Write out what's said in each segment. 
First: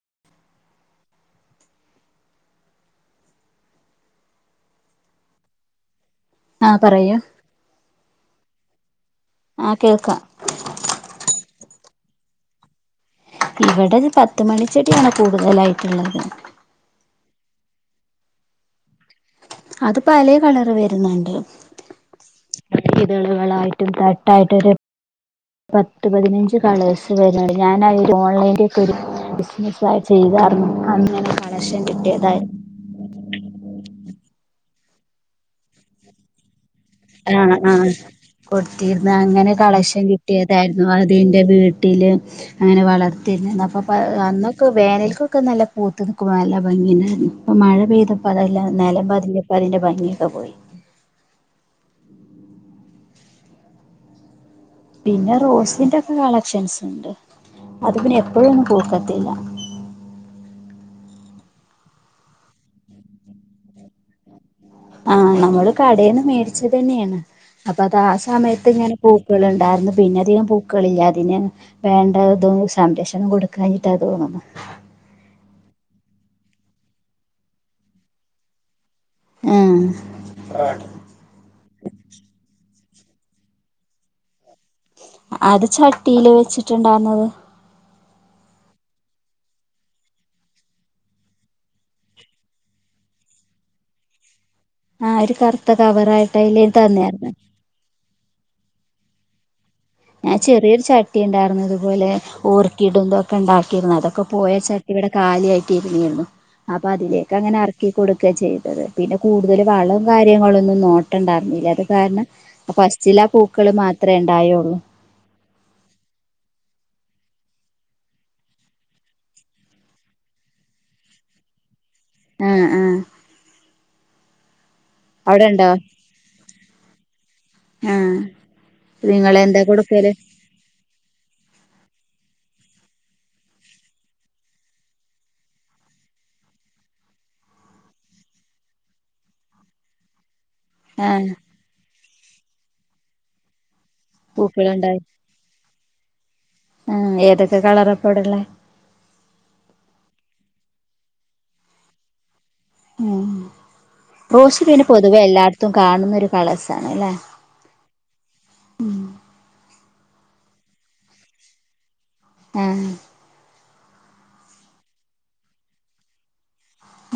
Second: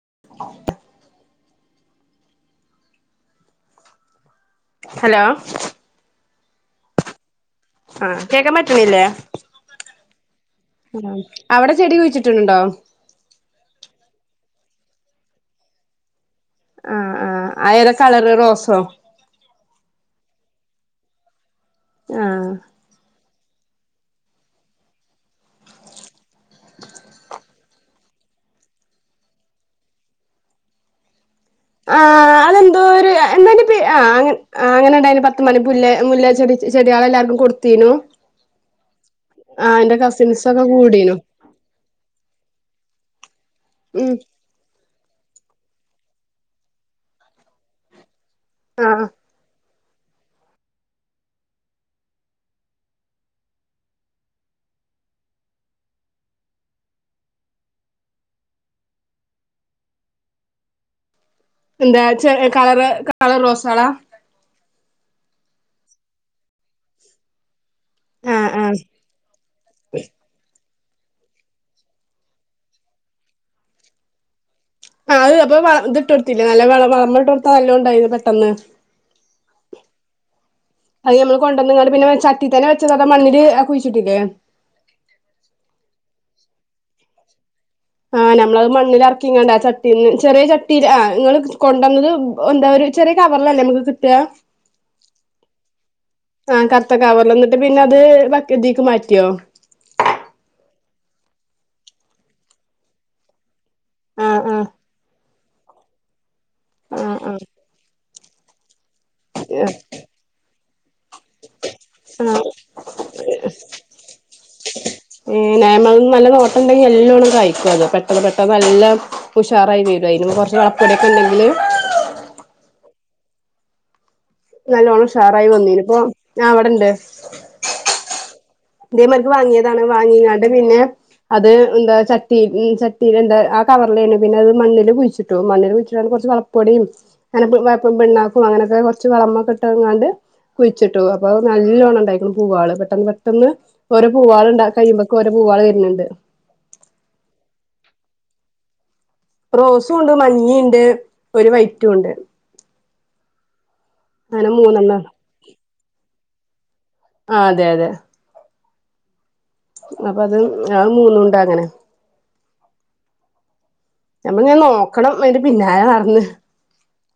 [inaudible] Hello. ആ പറയൂ. ആ കേക്കാൻ പറ്റ്ണ്ല്ലേ. ആഹ് കേൾക്കാം ആ അവടെ ചെടി കുയ് ച്ചിട്ടുണ്ടോ? ഇവടെ ത് പത്ത്മണി ചെടിയാണ് കൂടുതലായിട്ടിള്ളത്. ആ ആ അയേതാ കളറ് റോസോ? അത് പലേ കളറ് വര്ന്നുണ്ട്. ആ കളായിട്ടും തട്ടായിട്ടും ഒര് പത്ത് പതിനഞ്ച് കളേസ് വര്ണ്ട്, ഞാനത് ഓൺലൈനേക്കരു ബിസിനസ്സായിട്ട് ചെയ്തതാർന്നു, അന്ന് ഞാനത് ആ അതെന്തോരു എന്തന്റെ പേ ആ അങ്ങ ആ അങ്ങനെണ്ടായിനി പത്ത് മണി പുല്ലേ മുല്ലേ ചെടി ചെടികളെ ആ എല്ലാർക്കും ആ കൊടുത്തീനു കൊട് തീർന്നു അങ്ങനെ ആ എന്റെ കളക്ഷൻ കസിൻസ് ഒക്കെ കിട്ടിതായിരുന്നു അത് കൂടീനു ഇന്റെ വീട്ടില് അങ്ങനെ വളർത്തിർന്ന് ന്ന അപ്പ ഉം അന്നൊക്കെ വേനൽക്കോ ക്ക് നല്ല പൂത്ത് നിക്കുമ്പോ നല്ല ഭംഗി ഇണ്ടായിർന്നു, ഇപ്പം മഴ പെയ്ത പ്പ അതെല്ലാം ആ നെലംപതിഞ്ഞപ്പ അതിന്റെ ഭം ഗി ഒക്കെ പോയി. പിന്നെ റോസേന്റെക്കെ കളക്ഷൻസുണ്ട്, അതു പിന്നെ എപ്പഴൊന്നും പൂക്കത്തില്ല. ന്താച്ച കളറ് കളർ റോസകളാ. ആ നമ്മള് കടേന്ന് മേടിച്ചതെന്ന യാണ് അപ്പ ആ ആ അതാസമയത്തു ഇങ്ങന പൂക്കൾ ഇണ്ടാരുന്നു പിന്നെ അതികം പൂ പൂക്കളില്ലാതിന് വേണ്ടതു സംരക്ഷണം കൊടുക്കാനിട്ടന്ന് തോന്നുന്നേ അത് അപ്പം വളം ദിത്തൊടുത്തില്ലേ നല്ല വളം വളമിട്ടുകൊടുത്ത നല്ലോണ്ടായീന്ന് പെട്ടന്ന് ആഹ് അയ്യോ ഞമ്മള് കൊണ്ടന്നും കണ്ട് ചട്ടി തന്നെ - മണ്ണില് ആ കുയിച്ചിട്ടില്ലേ അത് ചട്ടില് വച്ചിട്ടിണ്ടാർന്ന് ആ ഞമ്മളത്‌ മണ്ണിലെറക്കി ഇങ്ങാണ്ട് ആ ചട്ടീന്ന് ചെറിയ ചട്ടീലാ നിങ്ങള് കൊണ്ടന്നത് എന്താ ഒരു ചെറിയ കവറിലല്ലേ നമ്മക്ക് കിട്ടുക ആഹ് ഒരു കറുത്ത കവറായിട്ട് ആ അയില് തന്നായിരുന്നു കറത്തകവറിലൊന്നിട്ട് പിന്നെത് ബക്കറ്റിലേക്കു മാറ്റി കിട്ടിയോ ഏ ചെറിയൊരു ചട്ടിയുണ്ടായിരുന്നു ഇതുപോലെ ഒറുക്കിയി [unintelligible] ടുമ്പം കണ്ടാ ക്കി ആഹ് അതൊക്കെപ്പോയ ആഹ് ചട്ടി ഇവിടെ കാലി [unintelligible] അപ്പ ആഹ് അതിലേക്കങ്ങന എറക്കി കൊടുക്കാ ചെയ്തത് പിന്ന കൂടുതല് ആഹ് വളോം കാര്യങ്ങള് നിന്നോ ട്ടണ്ടറിഞ്ഞില്ലത് കാരണം ആഹ് ഇപ്പൊ പസ്റ്റില പൂക്കള് മാത്രേ ഇണ്ടായുള്ളു ന്നേമം നല്ല നോട്ടൊണ്ടങ്കി നല്ലോണം കായ്ക്കൊള്ളു പെട്ടന്ന് പെട്ടന്ന് എല്ലാം ഉഷാറായി വരുവാരിണു പ്പ കൊറച്ചു [inaudible] ആ ആ നല്ലോണം ഉഷാറായി വന്നിനു ഇപ്പം ഞാൻ അവിടുണ്ട് ആഹ് ദേ ഇവന്മാർക്ക് നിങ്ങള് എന്താ വാങ്ങിയതാണ് കൊടുക്കല് വാങ്ങിങ്ങട് പിന്നെ അത് എന്താ ച ട്ടി ചട്ടീലെന്താ ആ കവറിലേനു പിന്ന അത് മണ്ണില് കുഴിച്ചിട്ടു മണ്ണില് കുയിച്ചിടാൻ കൊറച്ച് വളപ്പൊടീം [unintelligible] പുണ്ണാക്കും അങ്ങനത്ത കൊറച്ചു വളമൊക്കെ ഇട്ട് അങ്ങാണ്ട് കുയിച്ചിട്ടു അപ്പ ആഹ് നല്ലോണണ്ടായി ത്തള് പൂവാള് പെട്ടന്ന് പേ ട്ടന്ന് ഒരു പൂക്കളുണ്ടായി പൂവാളിണ്ടാക്കയീബക്കും ഒരു പൂവാള വരിന്നിണ്ട് തൊടള്ളേ റോസും ഉണ്ട് മഞ്ഞേണ്ട് ഒരു വൈറ്റും ഉണ്ട് ഏ അങ്ങനെ റോസ് പിന്നെ മൂന്നെണ്ണാണ് പൊതുവേ എല്ലാടത്തും കാണുന്നൊരു കള്ളേസ് ആ അതെ അതെ [unintelligible] പ്പത് അ മൂന്നുണ്ടാങ്ങനെ ആ ഞമ്മളിങ്ങന നോക്കണം വേണ്ടി പിന്നാല നടന്ന്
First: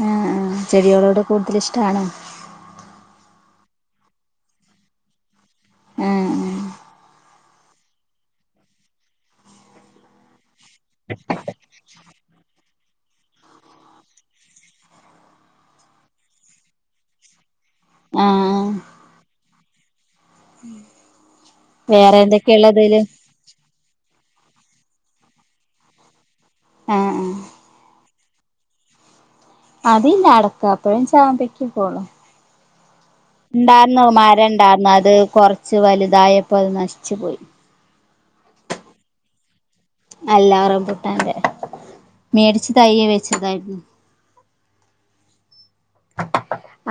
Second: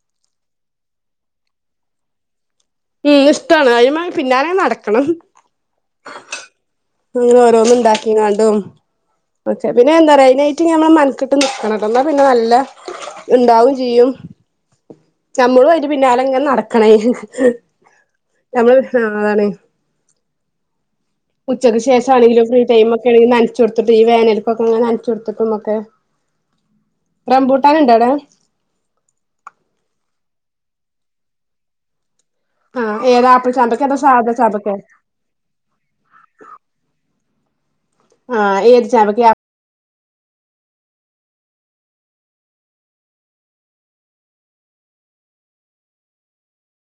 ആ ആ ചെടികളോടു കൂടുതല് ഇഷ്ടാണോ ഈ ഇഷ്ടാണ് അതുമാറി പിന്നാലെ നടക്കണം ഏഹ് ഇങ്ങഓഓരോന്നും ഇണ്ടാക്കിങ്ങാണ്ടും വെച്ചേ പിന്നെന്താറേദിനെ ഇറ്റ് ഇനിന്ന മെൻകെട്ടു നിക്കണത് എന്നാ പിന്നെ നല്ല ഇണ്ടാകുംചെയ്‌യും നമ്മളും അയിന്റെ പിന്നാലെങ്ങു നടക്കണേ ആ നമ്മൾ ഹരാനേ ഉച്ചക്കിശേഷം വേറെ ആരെങ്കിലും ഫ്രീ എന്തൊക്കെയള്ളതില് ടൈംഒക്കെ ഉണ്ടങ്കിൽ നനച്ചുകൊടുത്തിട്ടു ഒക്കും നനച്ചുകൊടുത്തുട്ടുമൊക്കെ ആ ആ റംബൂട്ടണ്ടിണ്ടാ അവിടെ അതില്ല അടക്കപ്പ ചാമ്പക്കക്കെ ഉള്ളു ആഹ് ഏതാ ആപ്പിൾ ചാമ്പക്കെ അതോ സാധാ ചാമ്പക്കെ ഇണ്ടാരുന്നവമാരരുന്നത് കൊറച്ചു വലുതായപോ അത് നശിച്ചുപോയി ആ ഈഒരു ചാമ്പക്കയാ അല്ല റംബൂട്ടന്റെ മേടിച്ചി തയ്യേ വെച്ചതാരുന്നു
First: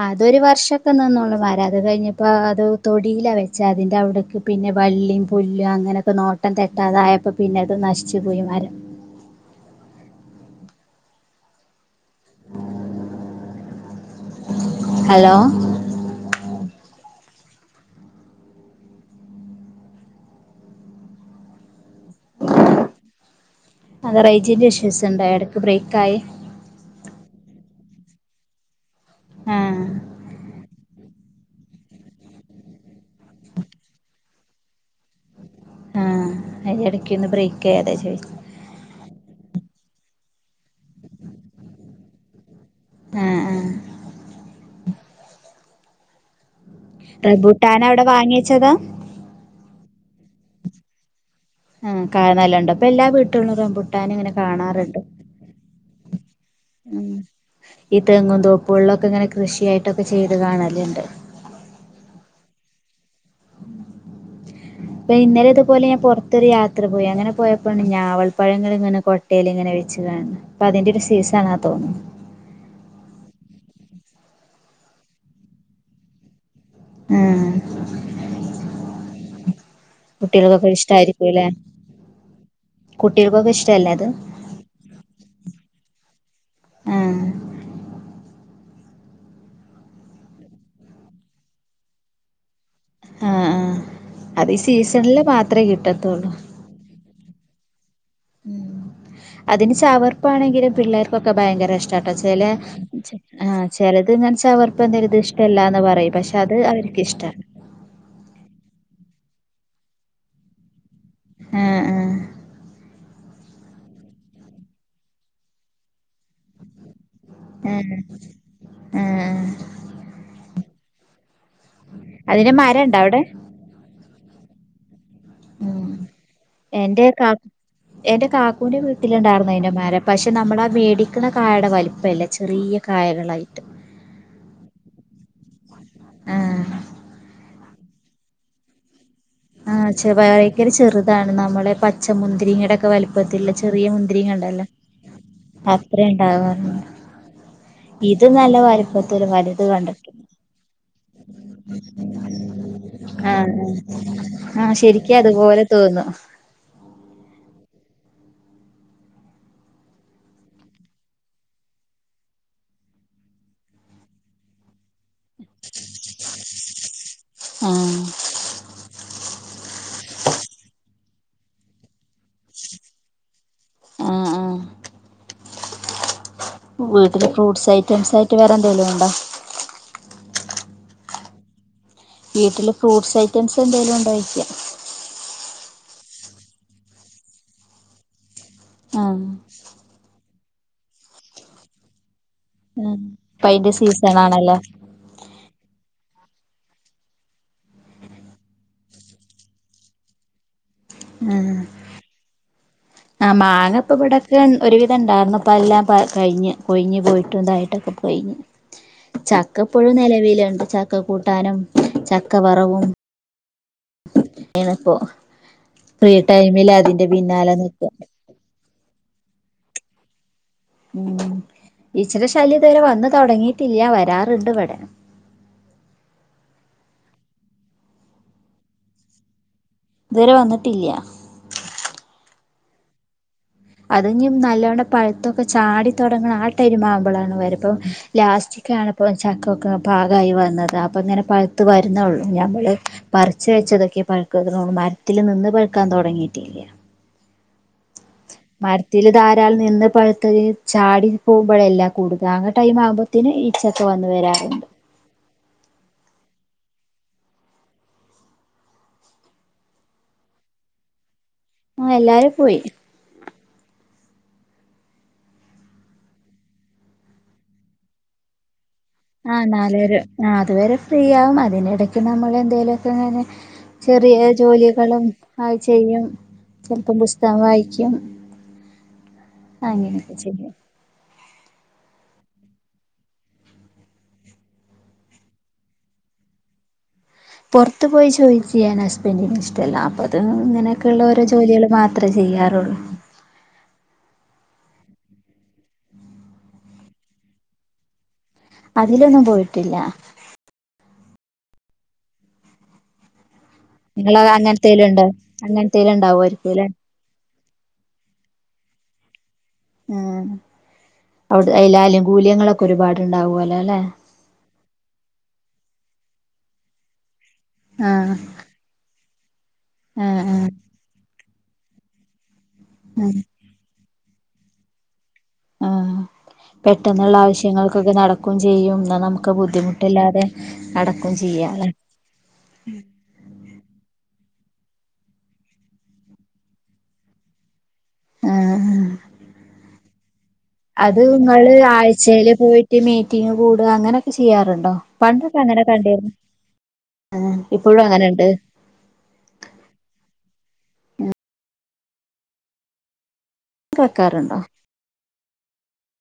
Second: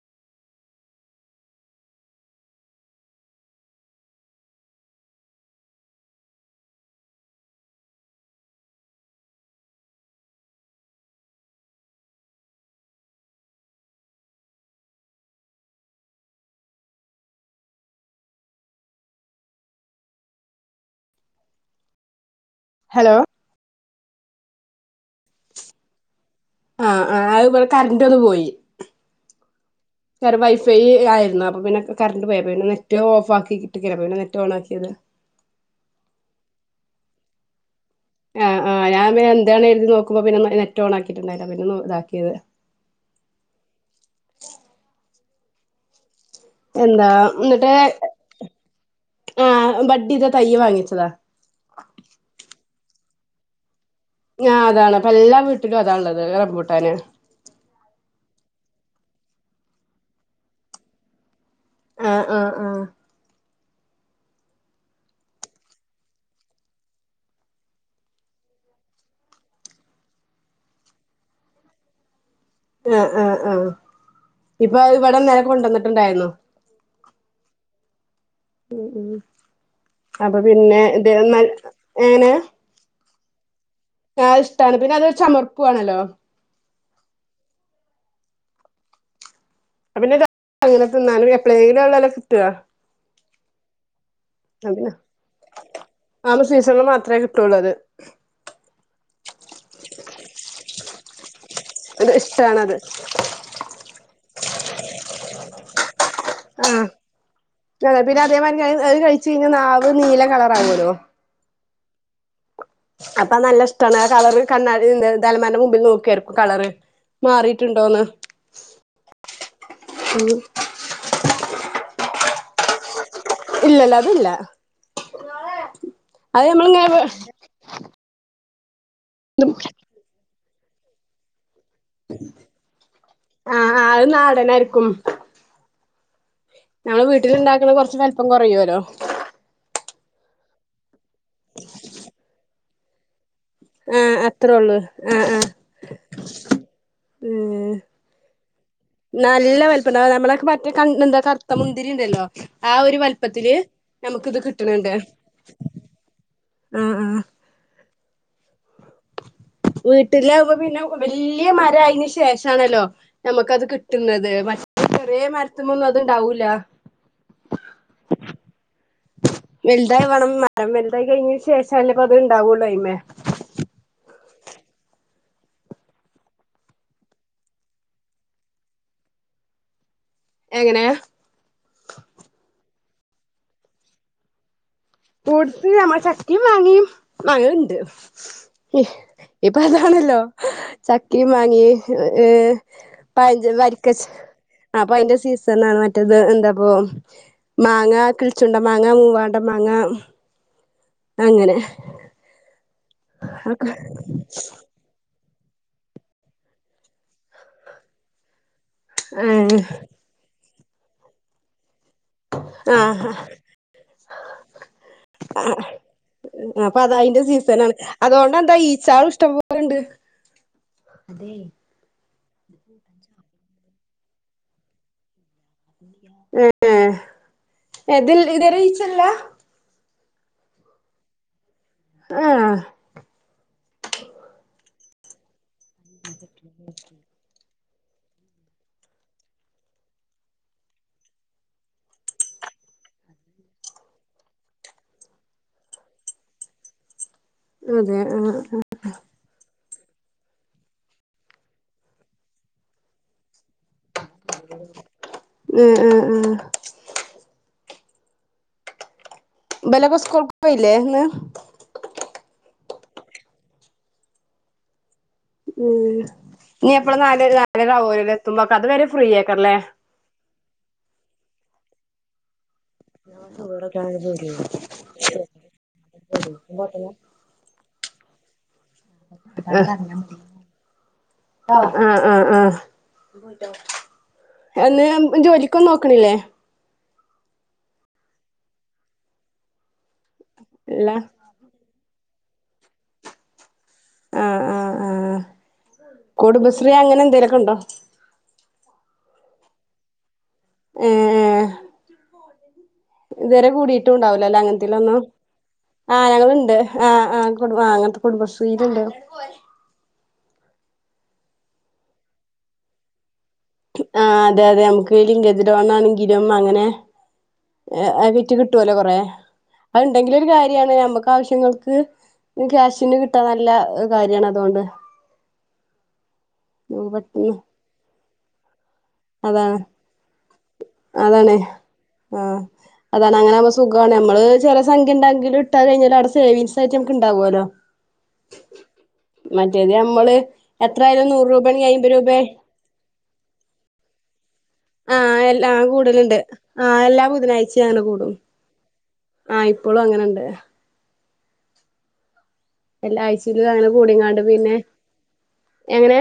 അതൊരു വർഷത്തുനിന്നൊള്ളു അതുകഴിഞ്ഞിപ്പോ തൊഴിലാ വെച്ചേ അതിന്റെ അവിടേക്കു പിന്നെ വള്ളിം പുല്ലു നോട്ടം തെറ്റാണായപ്പോ അതങ്ങു നശിച്ചു പോയി മരം ഹലോ [unintelligible] [inaudible] [unintelligible] ഹലോ അതാ റേഞ്ച്ന്റെ ഇഷ്യൂ ഈസ്‌ എന്തായിടക്ക് ബ്രേക്ഖ്യായി കറണ്ടത് പോയി ആ ആര് വൈഫൈ യാ എന്നാപ്പോപ്പിന്നെ ഇക് കറന്റ്‌ പോയി അപ്പൊ പിന്നെ നെറ്റ് ഓൺ ആക്കിയത് ആഹ് അതിടകിന്നു ബ്രേക്ക്‌ ആ ആ ഞാൻ പിൻ ഇതാണർതി നോക്കുമ്പോ പിന്നെ നെ നെറ്റ് ഓണാക്കിട്ട്ണ്ടായില പിന്നെ നോ ഇതാക്കിയത് ആ ആ ഇച് എന്നിട്ട് റംബൂട്ടാനവിടെ വാങ്ങിയച്ചതാ ഇത് തൈ വാങ്ങിച്ചതാ ആ ക നല്ലഉണ്ട് ഇപ്പൊ എല്ലാ വീട്ടിലും റമ്പൂ ഞ അതാണ് ഇപ്പൊ എല്ലാ വീട്ടിലും അതാള്ളത് റംബൂട്ടാണ് ഉം ഈ തെങ്ങും തൊപ്പുകളൊക്കെ ഇങ്ങനെ കൃഷിയായിട്ടൊക്കെചെയ്തു കാണലിൻഡ് ആ ആ ആ ഇപ്പൊ ഇന്നലത് പോലെ പൊറത്തൊരു യാത്രപോയി അങ്ങനെ പോയപ്പോ ഞാവൽ പഴങ്ങളിങ്ങനെ കോട്ടയിൽ വെച്ചു കാണുന്ന ഇപ്പോ അതിന്റെയൊരു സീസൺ ആണെന്ന് തോന്നുന്നു ആ ആ ആ ഇപ്പൊ അത് വടെ ഇന്നലെ കൊണ്ടന്നിട്ടുണ്ടാരുന്നു ഏ മ് മ് അപ്പൊ കുട്ടികൾക്കൊക്കെ പിന്നെ ന്തേ നൽ എങ്ങനെ കുട്ടികക്കൊക്കെ ഇഷ് ആ ഇഷ്ട്ടാണ് പിന്ന അതൊരു ചമർപ്പുവാണല്ലോ ആ അത് പിന്ന [inaudible] അങ്ങനെ തിന്നാനും എപ്പളെലും അല്ലെല്ലേ കിട്ടുക ആ ആ അത് ഈ പിന്നെ സീസണില് മാത്രേ കിട്ടത്തൊള്ളൂ തൊള്ളത് ഉം അതിന് ചവർപ്പാണെങ്കിലും പിള്ളേർക്കൊക്ക ഭയങ്കര ഇഷ്ടട്ടാ അത് ചെലെ ഇഷ്ടാണത് ആഹ ചെലത് ഇതിങ്ങനെ ചവർപ് പ്പെ എന്തേലും ഇത് ഇഷ്ടല്ലാന്ന് പറയും പക്ഷെ ആഹ് അവര്ക്ക് ഇഷ്ട്ടാണ് ച്ച് കയിഞ്ഞ നാവ് നീല കളറാവോല്ലോ ആ ആ അപ്പ നല്ല ഇഷ്ടാണ് കളറ് കണ്ണാടിന്റെ ദാ അൽമാരിന്റെ മുൻപി നോക്കിയാർക്കും കളറ് ആഹ് മാറീട്ടൊണ്ടോന്ന് ആഹ് ഉം അതിന്റെ മരണ്ടവിടെ ഇല്ലല്ല അതില്ല ഉം അത് നമ്മളിങ്ങനെ എന്റെ കാ എന്റെ കാക്കൂന്റെ വീട് ത്തീലോണ്ടാർന്ന് അയിന്റെ മരം പശ് നമ്മട മേടിക്കണം കായേടെ ആ ആ അത്‌ നാടനാരിക്കും ആ നമ്മള് വീട്ടിലൊണ്ടക്കണ കൊറച്ച് വലിപ്പം കൊറയുവല്ലോ ആഹ് ച്ചേ വായ് ഭയങ്കര ചെറുതാണ് ഞമ്മളെ പച്ച മുന്തിരിങ്ങാടെക്ക വലിപ്പ് ആഹ് അത്രോള്ളു ആഹ് ആഹ് അത്ര ഉണ്ടാവാറുണ്ട് ആഹ് ഇത് നല്ല വലിപ്പത്തില് നല്ല വലുത് കണ്ടിട്ടുണ്ട് വലിപ്പോണ്ടാകും നമ്മട മറ്റേ കൺ എന്താ കർത്ത മുന്തിരി ഇണ്ടല്ലോ ആ ഒരു വലിപ്പത്തില് ആഹ് നമ്ക്ക് ഇത് ആഹ് ആഹ് കിട്ടണ്ണ്ട് ശരിക്കും അതുപോലെ തോന്നും ആഹ് ആഹ് വീട്ടില് അപ്പ പിന്നെ വല്യ മാരായതിന് ശേഷാണല്ലോ ഞമ്മക്കത് കിട്ടുന്നത് പക്ഷെ [unintelligible] വേ മരത്തുമ്മേന്നും അതോണ്ടാവൂല്ല ആഹ് വെൽതാവണം മരം വെൽറതായി കഴിഞ്ഞ ശേഷല്ലേ പ്പ അത് ഇണ്ടാകുള്ളൂ അയ്മേ ആഹ് ആഹ് വീട്ടില് ഫ്രൂട്സ് ഐറ്റംസ് ആയിട്ട് വേറെ എന്തേലും ഒണ്ടോ എങ്ങനെ വീട്ടില് ഫ്രൂട്സ് ഐറ്റംസ് എന്തേലും ഒണ്ടോ ചോയിച്ചയാ ഫ്രൂട്സ് ചക്കേം മാങ്ങേ മാങ്ങേണ്ട് ആഹ് [unintelligible] ഇപ്പ അതാണല്ലോ ചക്കേം മാങ്ങേ ഏഹ് ഇപ്പ അതിന്റെ അയിന്റെ വരിക്കചക്ക സീസൺ ആണല്ലോ അപ്പ അതിന്റെ സീസൺ ആണ് മറ്റേത് ഇത് എന്താപ്പോ മാങ്ങ കിളിച്ചുണ്ടൻ മാങ്ങ മൂവാണ്ടൻ മാങ്ങ [inaudible] അങ്ങനെ അഹ് മാങ്ങ ഇപ്പ ഇവിടൊക്കെ ഒരുവിധം ഉണ്ടാരുന്നു ഇപ്പ അതെല്ലാം കഴിഞ്ഞ് പൊഴിഞ്ഞ് പോയിട്ടുണ്ടായിട്ടൊക്കെ പോയി ചക്ക ഇപ്പഴും നിലവിലുണ്ട് ചക്ക കൂട്ടാനും ചക്ക വറുവും ആ ഫ്രീ ടൈമിൽ അപ്പൊ അത് അതിന്റെ അയിന്റെ പിന്നാലെ സീസണാണ് നിക്കുവ അതുകൊണ്ട് എന്താ [unintelligible] ഉം ഈ ച്ചേടെ ശല്യം ഇവിടെ വന്ന് തൊടങ്ങീട്ടില്ല വരാറുണ്ട് ഇവിടെ ഏഹ് എതിൽ ഇതുവരെ ഈച്ച ഇല്ലാ ഇതുവരെ വന്നിട്ടില്ല്യ ആഹ് ഹ പഴുത്തോ ചാടി തൊടങ്ങണ ആ ടൈം ആകുമ്പോളാണ് വരുന്നത് ലാസ്റ്റ്ക്കെ ആയപ്പോ ചക്കൊക്കെ പാകായി വന്നതാ അപ്പൊ ഇങ്ങനെ പഴുത്ത് വരുന്നെ ഒള്ളൂ ഞങ്ങള് പറിച്ച് വെച്ചെതൊക്കെ പഴുക്കുന്നു മരത്തിൽ നിന്ന് പഴുക്കാൻ തൊടങ്ങീട്ടില്ല അതെ ആഹ് മരത്തില് [unintelligible] നിന്ന് പഴുത്തതീ ചാടിപ്പോകുമ്പഴല്ല കൊടുക്കാവുന്ന ടൈം ആകുമ്പഴുത്തെന് [unintelligible] ആഹ് ആഹ് ആഹ് [unintelligible] സ്കൂൾക്ക് പോയില്ലേ ഇന്ന് അഹ് എല്ലാരും പോയി മ്മ്ഹ് ഇനി എപ്പോളാ നാലെര നാലെര ആകുവോ അവരെത്തുമ്പൊ അതുവരെ ആഹ് നാലെര ആഹ് അതുവരെ ഫ്രീ ആകും അതിനിടക്ക് നമ്മൾ എന്തേലും ചെറിയ ജോലികളും അത് ചെയ്യും ചിലപ്പോ പുസ്തകം വായിക്കും ക്കും ആഹ് ഇങ്ങനെ ഒക്കെ ചെയ്യും ആഹ് ആഹ് ആഹ് എന്തിനും ജോലിക്ക്‌ നോക്കണില്ലേ പുറത്ത് പോയി ജോലി ചെയ്യാൻ ഹസ്ബെന്റിന് ഇഷ്ട്ടവില്ല ത് ഇല്ല ഇങ്ങനെക്കെയുള്ള ഓരോ ജോലികള് മാ ത്രെ ചെയ്യാറുള്ളു ആഹ് ആഹ് ആഹ് കുടുംബശ്രീ അങ്ങനെ എന്തേലുവൊക്കെ ഉണ്ടോ അതിലൊന്നും പോയിട്ടില്ല ഏഹ് ഏഹ് ഇതുവരെ നിങ്ങള് കൂടിട്ടുണ്ടാവൂലലേ അങ്ങനത്തേലും അങ്ങനെത്തെലൊന്നും ഉണ്ടോ അങ്ങനത്തേലും ആ ഉണ്ടാവുമായിരിക്കും ഞങ്ങളുണ്ട് അല്ലേ ആ ആ കുടു ആ അങ്ങനത്തെ കുടുംബശ്രീലുണ്ട് ഉം അവി ആനുകൂല്യങ്ങളൊക്കെ ഒരുപാട് ഉണ്ടാവു ആ അതെ അതെ നമ്മക്ക് ലിങ്കജ് ലോണാണെങ്കിലും അങ്ങനെ ഏ ഏഹ് ആഹ് വിറ്റ് കിട്ടുമല്ലോ കുറെ അത് ഉണ്ടെങ്കിലോ ഒരു ആഹ് കാര്യാണ് നമ്മക്ക് ആവശ്യ ങ്ങൾക്ക് കാശിന് ആഹ് കിട്ട നല്ല കാര്യാണ് അതോണ്ട് ആ പെട്ടെന്നുള്ള ആവശ്യങ്ങൾക്കൊക്കെ നടക്കും ചെയ്യും നമുക്ക് അതാണ് ബുദ്ധിമുട്ടില്ലാതെ നടക്കും അതാണേ ചെയ്യാല്ലേ ആ അതാണ് അങ്ങനെയാവുമ്പോ സുഖാണ് നമ്മള് ചെല സംഘ്യണ്ടാകില് ഇട്ടാ കഴിഞ്ഞാൽ അവിടെ സേവിംഗ്സായിട് അവിടെ ഉണ്ടാവല്ലോ ആഹ് മറ്റേത് നമ്മള് അത് എത്രായാലും നൂറ് ഇങ്ങള് രൂപയാണെങ്കി അയ്മ്പത് രൂപ ആഴ്ചയിൽ പോയിട്ട് മീ റ്റിംഗ് കൂട അങ്ങനൊക്കെ ചെ ആ എല്ലാ കൂടലുണ്ട് ആ എല്ലാ ബുധനാഴ്ചയും ഇപ്പോഴും അങ്ങനെ കൂടും അങ്ങനെണ്ട് ആ ഇപ്പളും അങ്ങനെണ്ട് എല്ലാ ആഴ്ച് ഇത് അങ്ങനെ കൂടികാണ്ട് വെക്കാറുണ്ടോ പിന്നെ എങ്ങനെ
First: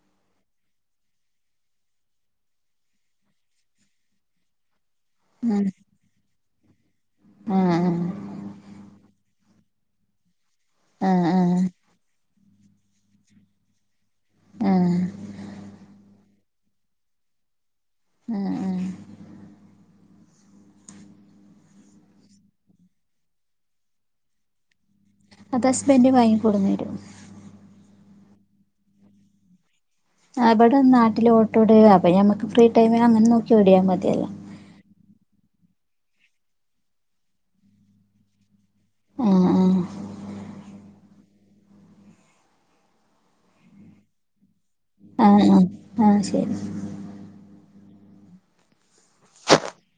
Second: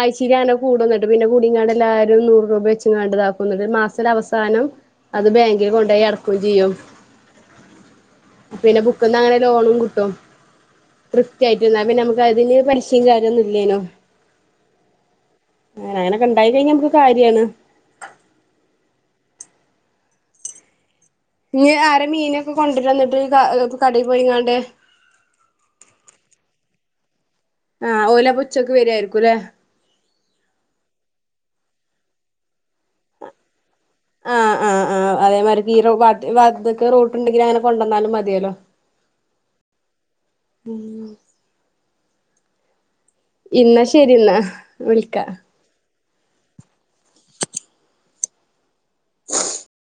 ആഴ്ചയിൽ അങ്ങനെ കൂടും ന്നിട്ട് പിന്നെ കൂടികാണ്ട് എല്ലാരും നൂറ് രൂപ വെച്ചിങ്ങാണ്ട് ഇതാക്കും ന്നിട്ട് മാസ അവസാനം അത് ബാങ്കിൽ ആഹ് കൊണ്ടോയി അടക്കും ചെയ്യും ആഹ് പിന്നെ ബുക്ക്ടാങ്ങന്ന് അങ്ങനെ ലോണും കിട്ടും ആഹ് ആഹ് വൃത്തിയായിട്ട് ന്നാ പിന്നെ നമ്മക്ക് ഇതില് പലിശ കാര്യം ഒന്നുമില്ലേനു ആഹ് ആ അങ്ങനെക്കെണ്ടായി കഴിഞ്ഞ നമ്മക്ക് കാര്യാണ് മൂ മൂ ഇഞ്ഞ് ആരാ മീനൊക്കെ കൊണ്ട്രാന്നിട്ട് കാ കടേല് പോയികാണ്ട് അത് ഹസ്ബൻഡ് വാങ്ങി കൊടുന്നു തരും ആ ഓലപ്പോ ഉച്ചക്ക് വരുവായിരിക്കും ലേ ആ അവിടെ നാട്ടിൽ ഓട്ടോ ഡ്രൈവറാ അപ്പോ നമ്മക്ക് ഫ്രീ ടൈമിൽ അങ്ങനെ നോക്കി വ ആ ആ ആ അയെ മാരി ഈറോ വത് വാർതക്ക റൂട്ട് ഇണ്ടെങ്കി അങ്ങനെ കൊണ്ടെന്നാലും മതിയല്ലോ ആഹ് ഉം ഇന്നാ ശെരിന്ന ആ ആ ആ ശെരി [inaudible]